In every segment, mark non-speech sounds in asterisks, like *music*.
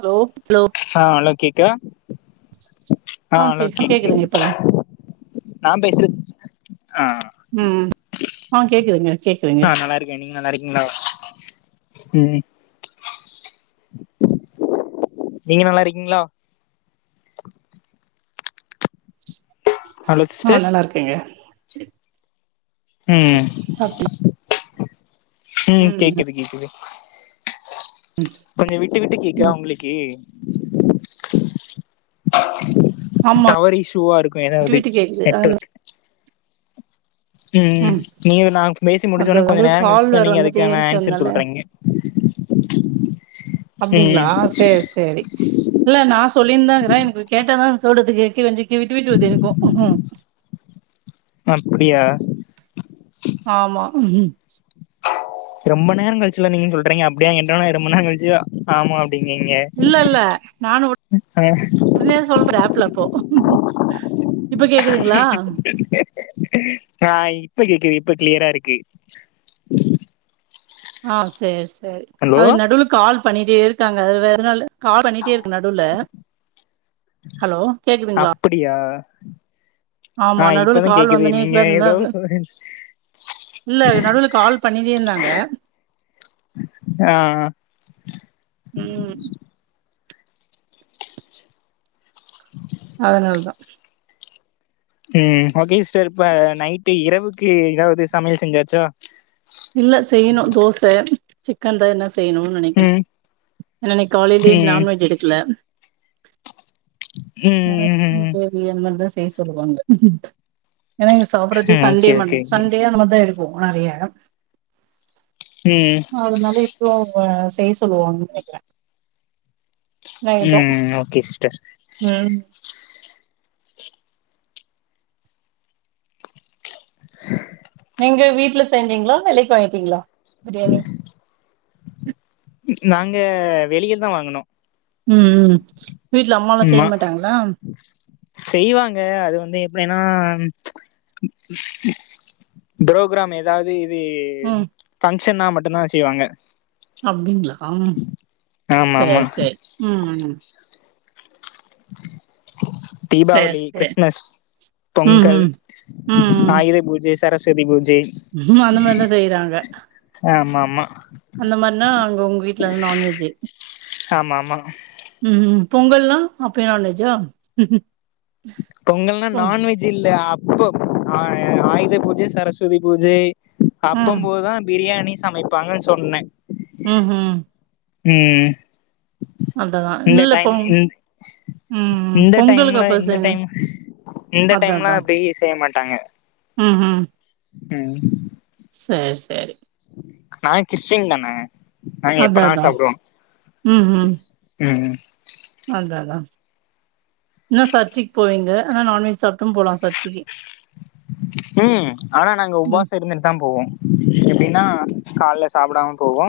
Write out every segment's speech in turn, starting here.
Hello ஆ hello கேக்குதா ஆ கேக்குது கேக்குதுங்க இப்பதா நா பேசுறது ஆ ம் ஆ கேக்குதுங்க கேக்குதுங்க ஓகே நீங்க நல்லாருக்கீங்களா ம் நீங்க நல்லாருக்கீங்களா ஹலோ ஆ சிஸ்டர் நல்லாருக்கேங்க ம் ம் கேக்குது கேக்குது ம் கொஞ்சோ விட்டு விட்டு கேக்குதா ம் உங்களுக்கு ஆமா டவர் இஷ்யுவா இருக்கு விட்டு எதாவது விட்டு கேக்குது நெட் அது ஒர்க் *inaudible* ம் நீயு நா பேசி அது முடுச்சோனே கொஞ்ச அது நேரொ கால் கழிச்சுதா வேற நீங்க வந்துட்டே அதுக்கான ஆன்சர் இருக்கறனால சொல்றங்க அப்டிங்களா ம் சேர் சேரி இல்ல நா சொல்லிந்தாருக்குறே எனக்கு கேட்டா தான சொல்றதுக்கு இங்கு வஞ்சி இங்க விட்டு விட்டு வருது எனக்கு அப்புடியா ஆமா ரொம்ப நேரோ கழுச்சுல நீங்க சொல்றீங்க அப்டியான் கேட்டோனே ரொம்ப நேரோ கழுச்சு தா ஆமா அப்டீங்கீங்க இல்ல இல்ல நானு உடனே சொல்றே ஆப்ல இப்போ ஆ இப்ப கேக்குது இப்ப கிளியரா இருக்கு ஆ சேர் சேர் ஹலோ அது நடுல கால் பண்ணிட்டே இருக்காங்க அது வேரனால கால் பண்ணிட்டே இருக்கு நடுல ஹலோ கேக்குதுங்களா அப்டியா ஆமா ஆ நடுவுல இப்பதா கால் கேக்குது வந்துனே நீங்க இருந்தா எதோ சொல்லுங்க இல்ல நடுல கால் பண்ணிட்டே இருந்தாங்க ஆ ஆ ம் ம் அதுனால தா ம் ஓகே சிஸ்டர் இப்ப நைட்டு இரவுக்கு எதாவது சமையல் செஞ்சாச்சா இல்ல செய்யணு தோச சிக்கன் தா எதுனா செய்ணு நெனைக்றே ம் நா இன்னைக் காலேலயே ம் நான்வெஜ் எடுக்கல ம் ஏதாச்சு கிரேவி அந்த மாரிதா செய்ய சொல்லுவாங்க ஏனா இங்க சாப்பறகே ம் சண்டே ஓகே மன் ஓகே ஓகே சண்டே அந்த மாரி தா எடுப்போ நெறைய ம் அதுனால இப்போ செய்ய சொல்லுவாங்கன் நெனைக்கிறே நைட்டு ம் ஓகே சிஸ்டர் ம் *inaudible* நீங்க வீட்ல செஞ்சீங்களா வெலைக்கு வாங்கிட்டீங்களா பிரியாணி நாங்க வெளிய தா வாங்குனோ ம் ம் வீட்ல அம்மாலா செய்ய ஆமா மாட்டாங்களா செய்வாங்க அது வந்து எப்டின்னா ப்ரோ க்ராம் ஏதாவது இது ம் ஃபங்க்ஷனா மட்டு தா செய்வாங்க அப்டிங்ளா ஆமா ஆமா சேரி சேரி ம் ம் *inaudible* சேரி தீபாவளி சேரி கிறிஸ்மஸ் ம் பொங்கல் ம் ம் ஆயுத பூஜ சரஸ்வதி பூஜை அந்த மாரி தா செய்றாங்க ஆமா ஆமா அந்த மாரினா அங்க உங்க வீட்டுல நான்வெஜ்ஜு ஆமா ஆமா ம் ம் பொங்கல் நா அப்பயு நான் வெஜ்ஜா பொங்கல்னா நான்வெஜ் இல்ல அப்போ ஆ ஆயுத பூஜ சரஸ்வதி பூஜை அப்ப ம் போதுதா பிரியாணி சமைப்பாங்க சொன்னே ம் ஹூம் ம் அததா இந்த இல்ல டைம் பொங் இந் ம் ம் இந்த பொங்கலுக்கு டைம்ல அப்ப இந்த செய்யணு டைம் இந்த அதா டைம்லா அதா அப்டி செய்ய மாட்டாங்க ம் ஹும் ம் சரி சரி நா கிறிஸ்டின் தானே நாங்க அதா எப்ப நாலு அதா சாப்டுவோ ம் ம் அத அதா என்ன சர்ச்சுக்கு போவீங்க ஆனா நான்வெஜ் சாப்ட்டு போலா சர்ச்சிக்கு ம் ஆனா நாங்க ம் உபாச இருந்துட்டு தா போவோ எப்டின்னா கால்ல சாப்புடாம போவோ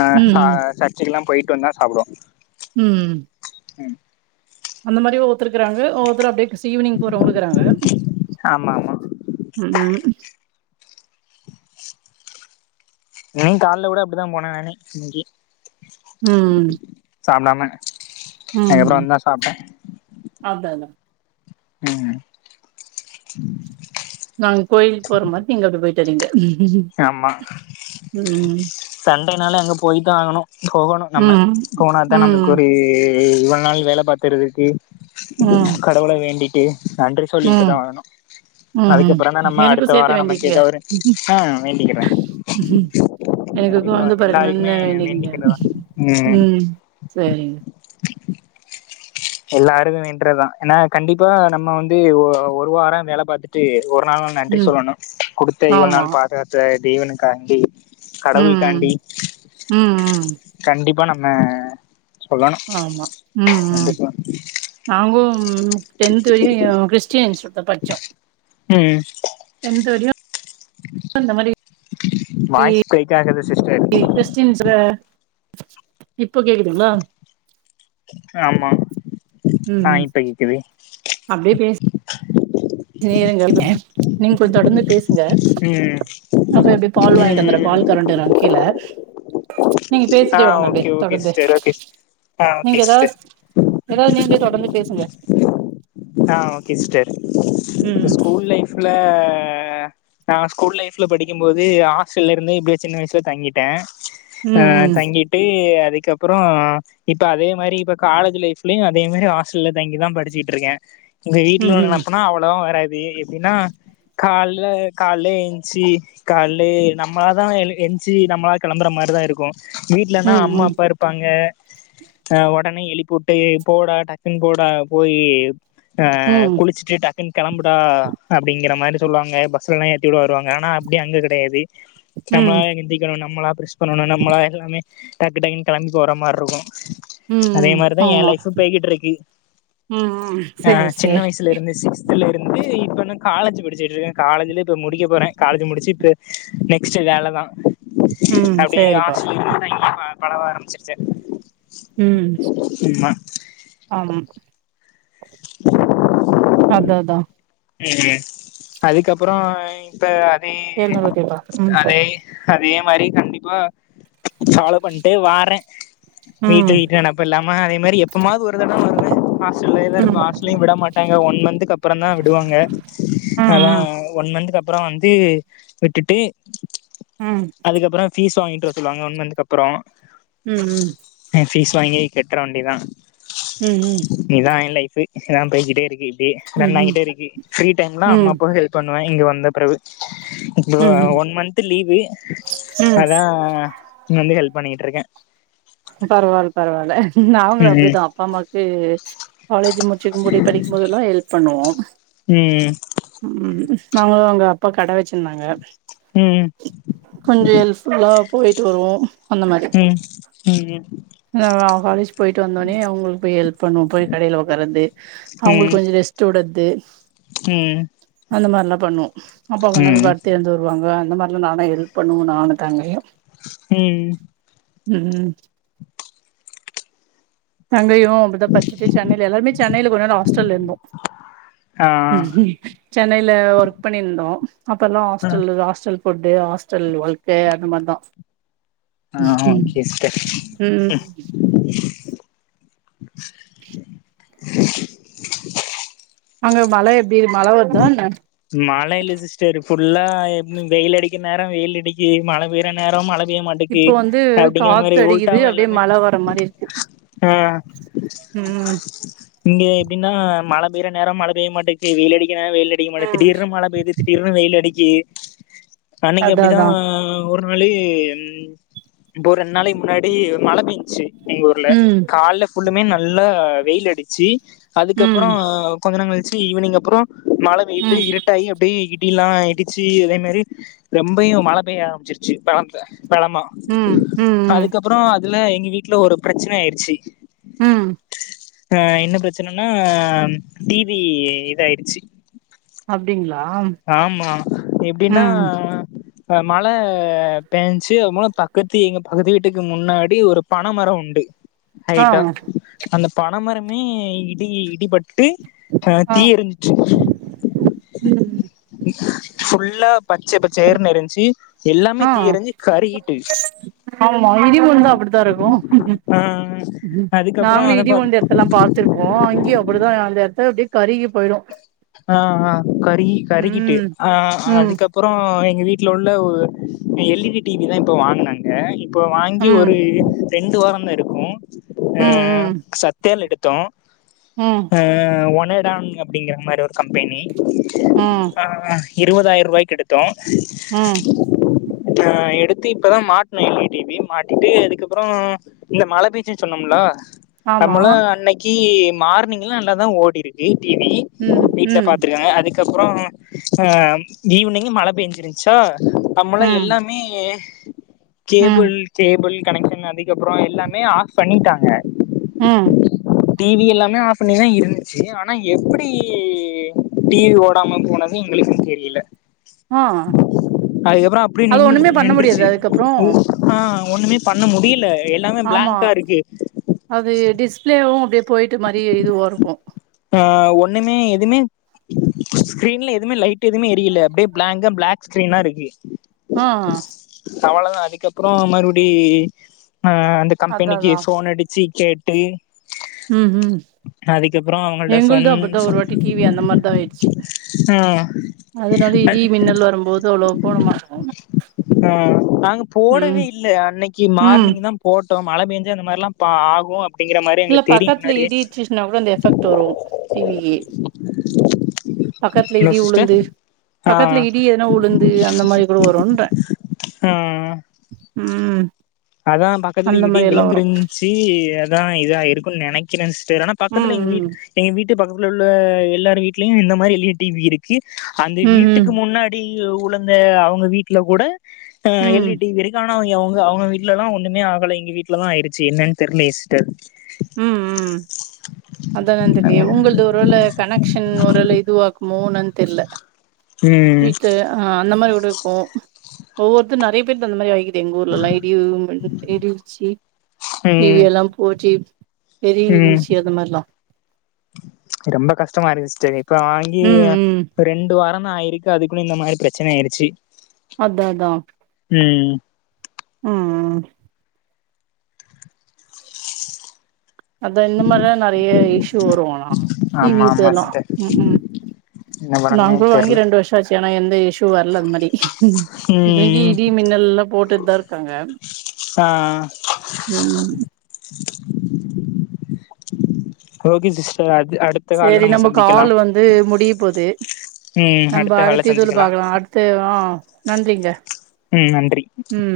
ஆ ம் ச ம் சர் ச்சுக்கல்லா போயிட்டு வந்தா சாப்டுவோ ம் ம் அந்த மாரி ஒவ்வத்தருக்குறாங்க ஒவ்வொத்துரு அப்டியே ஈவினிங் போறவங்களு இக்குறாங்க ஆமா ஆமா ம் ம் நீ கால்ல கூட அப்டிதா போன நானு இன்னிக்கு ம் சாப்டாம அதுக்கப்புறோ ம் வந்து தா சாப்ட்டே அதா அதா ம் நாங்க கோயிலுக்கு போற மாரி நீங்க அப்டி போயிட்டு வரீங்க ஆமா ம், சண்டேனாலே அங்க போய்தா ஆகணு போகணு நம்ம ம், போனாதா நமக்கு ம், ஒரு இவ்ளோ நாள் வேல பாத்தறதுக்கு ம் எவ்ளோ வேண்டிட்டு நன்றி சொல்லிக்கிட்டே தா ம், ஆகனு ம். அதுக்கப்பறோ தா நம்ம எனக்கும் அடுத்த வாரோ சேத்து நமக்கு வேண்டிக்கங்க. ஏதோ ஒரு ஆ வேண்டிக்குறே எனக்கு கொழந்த எல்லாருக்குமே பொறக்கணுனு வேண்டிகங்க வேண்டிக்கிறதா ம் சரிங்க எல்லாருமே வேண்றதா ஏன்னா கண்டிப்பா நம்ம வந்து ஒ ஒரு வாரோ வேல பாத்துட்டு ஒரு நா நன்றி ம். சொல்லணும் குடுத்த இவ்ளோ ஆமா. நாள் பாதுகாத்த தேவனுக்காண்டி கடவுளுக்காண்டி ம், ம் ம் கண்டிப்பா நம்ம சொல்லணு ஆமா ம் ம் கண்டிப்பா நாங்களும் டென்த் வரையும் கிறிஸ்டியன் இன்ஸ்யூட்ல படிச்சோம் ம் டென்த் வரையும் அந்த மாரி வாய்ஸ் பிரேக் ஆகுது சிஸ்டர் ஏ கிறிஸ்டின்ஸ்ல இப்போ கேக்குதுங்களா ஆமா ஆ ம். இப்ப கேக்குது அப்டியே பேசு நேரம் கம்மி நீங்க கொஞ்சம் தொடர்ந்து பேசுங்க ம் நான் போய் அப்டியே பால் வாங்கிட்டு வந்துறேன் ம் பால் காரர் வன்டாரு கீழ நீங்க ஆ பேசிட்டே வாங்க அப்டியே ஓகே ஓகே தொடர்ந்து சிஸ்டர் ஓகே ஆ நீங்க ஓகே ஏதாவது சிஸ்டர் ஏதாவது நீங்க தொடர்ந்து பேசுங்க ஆ ஓகே சிஸ்டர் உங்க ம் ஸ்கூல் லைப்ல நான் ஸ்கூல் லைப்ல படிக்கும் போது ஹாஸ்டல்ல இருந்து இப்டியே சின்ன வயசுல தங்கிட்டேன் ஆ ம் தங்கிட்டு அதுக்கப்பறோ இப்ப அதே மேரி இப்ப காலேஜ் லைப்லயும் அதே மேரி ஹாஸ்டல்ல தங்கிதான் படிச்சிட்டு இருக்கேன் உங்க ம் வீட்ல உள்ள ம் நனப்புனா அவ்ளோவா வராது எப்டின்னா கால்ல காலைல ஏன்ச்சி கால்லே நம்மளா தான் ஏன்ச்சி நம்மளா கெளம்பற மாரிதான் இருக்கும் ம் வீட்லனா அம்மா ம் அப்பா இருப் பாங்க அ உடனே எழிப்பிவுட்டு போடா டக்குன்னு போடா போய் அ ம் ம் குளிச்சுட்டு டக்குன்னு கெளம்புடா அப்டிங்கற மாரி சொல்லுவாங்க ப சில நேரம் ஏத்தி விட வருவாங்க ஆனா அப்டி அங்க கெடயாது நம்பள ம் எந்திக்கணும் நம்மள ப்ரெஷ் பண்ணணும் நம் மளா எல்லாமே டக்கு டக்குன்னு கெளம்பி போற மாரி இருக்கும் அதே ம் மாரிதான் என் ஆமா லைப்பும் போய்கிட்டு இருக்கு ம் ம் ஆ சேரி சின்ன சேரி வயசுல இருந்து சிக்ஸ் த்ல இருந்து இப்ப என்ன காலேஜ் படிச்சுட்டு இருக்கேன் காலேஜ்லே இப்ப முடிக்க போறேன் காலேஜ் முடிச்சு தே நெக்ஸ்ட் வேலதான் ம் அப்டியே சேரிப்பா ஹாஸ்டல் இங்கயே பழவ ஆரம்பிச்சிருச்ச உம் ஆமா அத்அதான் ம் அதுக்கப்பறோ இப்போ அதே எழுநூறுவாய்க்கேவா ம் அதே அதே மாதிரி கண்டிப்பா ஃபால்லோ பண்ணிட்டு வறேன் வீட்டு ம் வீட்டு நப் இல்லாம அ அதே மாதிரி எப்பமாது ஒரு தடவ வருவ ஹாஸ்ட்டல்லே தான் இருப்ப ம் ஹாஸ்ட்டல்லயும் விட மாட்டாங்க ஒன் மந்த்துக்கு அப்பறம் தான் வி விடுவாங்க அதா ம் ஒன் மந்த்த அப்பறம் வந்து விட்டுட்டு ம் அதுக்கப்பறம் பீஸ் வாங்கிட்டு வர சொல்லுவாங்க ஒன் மந்தக்கு அப்பறோ ம் ம் என் ஃபீஸ் வாங்கி கட்டுற வேண்டிதான் ம் ம் இதான் என் லைஃப் இதான் போயிட்டே இருக்கு இப்டியே ம் ம் ரன்ஆகிட்டே இருக்குது ஃப்ரீ டைம்லாம் அம்மா அப்பா வந்து இது பண்ணுவேன் இங்க வந்த பிறகு இப்போ ம் ம் ஒன் மந்த் லீவு ம் அதான் வந்து ஹெல்ப் பண்ணிக்கிட்டு இருக்கேன் பரவால்ல பரவால்ல நாங்களு ம் அப்டிதா அப்பா அம்மாக்கு காலேஜ் முச்சிக்கும்புடி படிக்கும்போதெல்லா ஹெல்ப் பண்ணுவோ ம் ம் நாங்களும் அங்க அப்பா கட வேச்சிருந்தாங்க ம் கொஞ்ச ஹெல்ப்ஃபுல்லா போயிட்டு வருவோ அந்த மாரி ம் ம் ம் நாஙாக காலேஜ் போயிட்டு வந்தோட்னே அவுங்களுக்கு போய் ஹெல்ப் பண்ணுவோம் போய் கடையில ஒக்கர்றது அவுங்களுக்கு ம் கொஞ்சோ ரெஸ்ட் ஸ்ட் உட்றத்து ம் அந்த மாரில்லா பண்ணுவோ அப்பா கொஞ்ச நோரோ ம் படுத்தெழுந்து வரூ வாங்க அந்த மாரிலா நானு ஹெல்ப் பண்ணுவோ நானு தாங்கையு ம் ம் ம் தங்கையு அப்டிதா பட்சிட்டு சென்னையில எல்லாருமே சென்னைல கொஞ்ச நாள் ஹாஸ்டல்ல இருந்தோ ஆ சென்னையில ஒர்க் பண்ணிருந்தோ அப்பல்லா ஆ ஹாஸ்டலு ஹாஸ்டல் ஃபுட்டு ஹாஸ்டல் வாழ்க்க அது மாரிதா ஆ ஓகே சிஸ்டர் ம் அங்க மழ எப்டி மழ வருதா என்ன மழ இல்ல சிஸ்டர் ஃபுல்லா வெயில் அடிக்கிற நேரோ வெயில் அடிக்கி மழ பெய்ற நேரோ மழ பெய்ய மாட் க்கி இப்போ வந்து அப்டிங்கிற மாரி காத்து அடிக்குது உட்டாவா அப்டியே எல்லாமே மழ வர மாரி இருக்கு ஆ ம் இங்க எப்டின்னா மழ பெய்யற நேரோ மழ பெய்ய மாட்டேகி வெயிலடிக் வெயில் அடிக்க திடீர்னு மழ பெய்து திடீர்னு வெயில் அடிக்கி அன்னைக்கு அதா அப்டிதா அதா ஒரு நாளு ம் இப்போ ஒரு ரெண்டு நாளைக்கு முன்னாடி மழ பெய்ஞ்சி எங்க ஊர்ல ம் காலைல ஃபுல்லுமே நல்லா வெயில் அடிச்சி அதுக்கப்புறோ ம் கொஞ்ச நோரோ கழிச்சு ஈவ்னிங் அப்புறோ மழ பெயிட்டு ம் இருட் ட்டாயி அப்டியே இடிலா இடிச்சி அதே மாரி ரொம்பையு மழ பெய்ய ஆரம்பிச்சிருச்சி பலந்த பலமா ம் ம் அதுக்கப்றோ அதுல எங்க வீட்ல ஒரு பிரச்சனை ஆயிடுச்சு ம் ஆ என்ன பிரச்சன இன்னா டி வி இதயிடுச்சி அப்டிங்ளா ஆமா எப்டின்னா மழ பேஞ்சி அது மூலம் பக்கத்து எங்க பக்கத்து வீட்டுக்கு முன்னாடி ஒரு பனமரம் உண்டு ஆ ஹைட்டா அந்த பனமரமே இடி இடிபட்டு ஆ தீ எரிஞ்சுட்டு ம் ஃபுல்லாப் பச்ச பச்சேர்னு இருந்ஞ்சி எல்லாமே ஆ தீயெரிஞ்சு கருகிட்டு ஆமா இடி உழுந்த அப்டித்தா இருக்கு ஆ அதுக்கப்புறோ நாங்களே அத இடி பாத் உழுந்த எடத்தெல்லா பாத் த்திருக்கோ அங்கியு அப்டிதா அந்த எடத்த அப்டியே கருகி போயிடு ஆ ஆ ஆ கரி ம் கரிகிட்டு ஆ ஆ ம் அதுக்கப் அப்பறோ எங்க வீட்ல உள்ள ஒரு L E D T V தா இப்போ வாங்னாங் ஆ இப்போ வாங்கி ம் ஒரு ரெண்டு வாரம் தா இருக்கும் ம் ம் சத்யால அ எடுத் தோம் ம் ஆ ஒனேடான் அப்டிங்கற மாரி ஒரு கம்பனி அ ஆ இருவதாயிரூபாய்க்கு எடுத்தோம் ம் ஆ எடுத்து இப்பதா மாட்னே எல் இ டி வி மாட்டிட்டு அதுக்கப்றம் இல்ல மழ பேன்ச்ன்னு சொன்னேம்ல ஆமா நமலு அன்னைக்கு மார்னிங்லா நல்லா தா ஓடிருக்கு டிவி ம் வீட்ல ம் பாத்ருக்காங்க அதுக்கப்றம் அ ஈவினிங் மழ பேஞ்சிருச்ச சா நம்மல்லா ம் எல்லாமே ம் கேபிள் கேபிள் கனெக்ஷன் அதுக்கப்றம் எல்லாமே ஆஃப் பண்ணிட்டாங்க ம் டிவி எல்லாமே ஆஃப் பண்ணிதா இருந்துச்சு ஆனா எப்டி டிவி ஓடாம போனதுனு எங்களுக்கும் தெரில ஆ அதுக்கப்றம் அப்டியே அது நின்று ஒண்ணுமே பண்ண முடியாது நின்றுச்சு அதுக்கப்புறோ ஆ ஒண்ணுமே பண்ண முடில எல்லாமே ஆமா பிளாங்க்கா இருக்கு அது டிஸ்பிளேவும் அப்டியே போயிட்டு மாரி இதுவரும் ஆ ஒண்ணுமே எதுமே ஸ்க்ரீன்ல எதுவுமே லைட் எதுவுமே எரியல அப்டியே பிளாங்க பிளாக் ஸ்கிரீனா இருக்கு ஆ அவ்ள தா அதுக்கப்றம் மறுபடி அ அந்த அதா கம்பெனிக்கு அதா ஃபோன் அடிச்சு கேட் டு ம் ம் அவங்கள்ட எங்கள்து சொன் அப்டித்தா ஒரு வாட்டி டிவி அந்த மாரிதா ஆயிருச்சு ஆ அதனால இடி மின்னல் வரும்போது அவ்ளவு போடமாட்ட ஆ நாங்க போடவே இல்லை அன்னைக்கு ம் மார்னிங் தா போட்டோ மழ பேயஞ்ச அந்த மார்ல்லாம் பா ஆகும் அப்டிங்கற மாரி எங்களுக்கு தெரியும் முன்னாடியே னா கூட அந்த எஃபெக்ட் வரும் டிவிக்கு பக்கத்துல ஹலோ இடி சிஸ்டர் உளுந்து ஆ பக்கத்துல இடி எதனா உழுந்து அந்த மாரி கூட வருன்றன் ம் ம் அதா பக்கத்துல அந்த இடி மாரி எல்லா வரு விழுந்திருச்சு அதா இதா இருக்குன்னு நனைக்றே சிஸ்டர் பக்கத்துல ம் எங்க வீட எங்க வீட்டு பக்கத்துல உள்ள எல்லார் வீட்லயும் இந்த மாரி எல் இ டிவி இருக்கு அந்த ம் ம் வீட்டுக்கு முன்னாடி உழுந்த அவங்க வீட்டுல கூட அ ம் எல் ம் இ டிவி இருக்க ஆன அவங்க அவங்க வீட்ல எல்லாம் ஒண்ணமே ஆகலை எங்க வீட்லதா ஆயிருச்சு என்னன்ன தெரில சிஸ்ட்டர் ம் ம் அதா என்னனு தெரிலயே உங்களுக்கு அது ஒருவேள கனெக்ஷன் ஒருவேள இதுவாக்குமோன்னு தெரில ம் வீட்டு அந்த மாரி கூட இருக்கு ஒவ்வொருத்தரும் நறைய பேத்க்கு அந்த மாரி ஆக எங்கூர்ல எல்லாம் இடி மின் இடி இடிச்சி டிவி ம் எல்லாம் போச்சு பெரிய ம் ஷி அந்த மாரில்லாம் ரொம்ப கஷ்டமா இருந்துச்சு இப்ப வாங்கி ம் ம் ரெண்டு வாரன்தா ஆயிருக்கு அதுக்குள்ள இந்த மாரி பிரச்சன ஆயிருச்சு அதா அதா ம் ம் ம் அதா இந்த மாதிரிலாம் நெறைய இஷ்யூ வரும் டிவி ஆமா ஆமா இதெல்லாம் சிஸ்டர் உம் உம் என்ன பண்ணனே நாங்களும் தெர்ல வாங்கி ரெண்டு வருஷம் ச்சு ஆனா எந்த இஷ்யூ வரல அந்த மாதிரி இத்தனைக்கு ம் இடி மின்னல் எல்லாம் போட்டுட்டுதான் இருக்காங்க ஆ உம் ஓகே சிஸ்டர் அது அடு சேரி நம்ம கால் வந்து முடிய போது ம் நம்ம கால்ல அடுத்த இதுல சந்திக்கலாம் பாக்கலாம் அ த்து ஆ நன்றிங்க ம் நன்றி ம்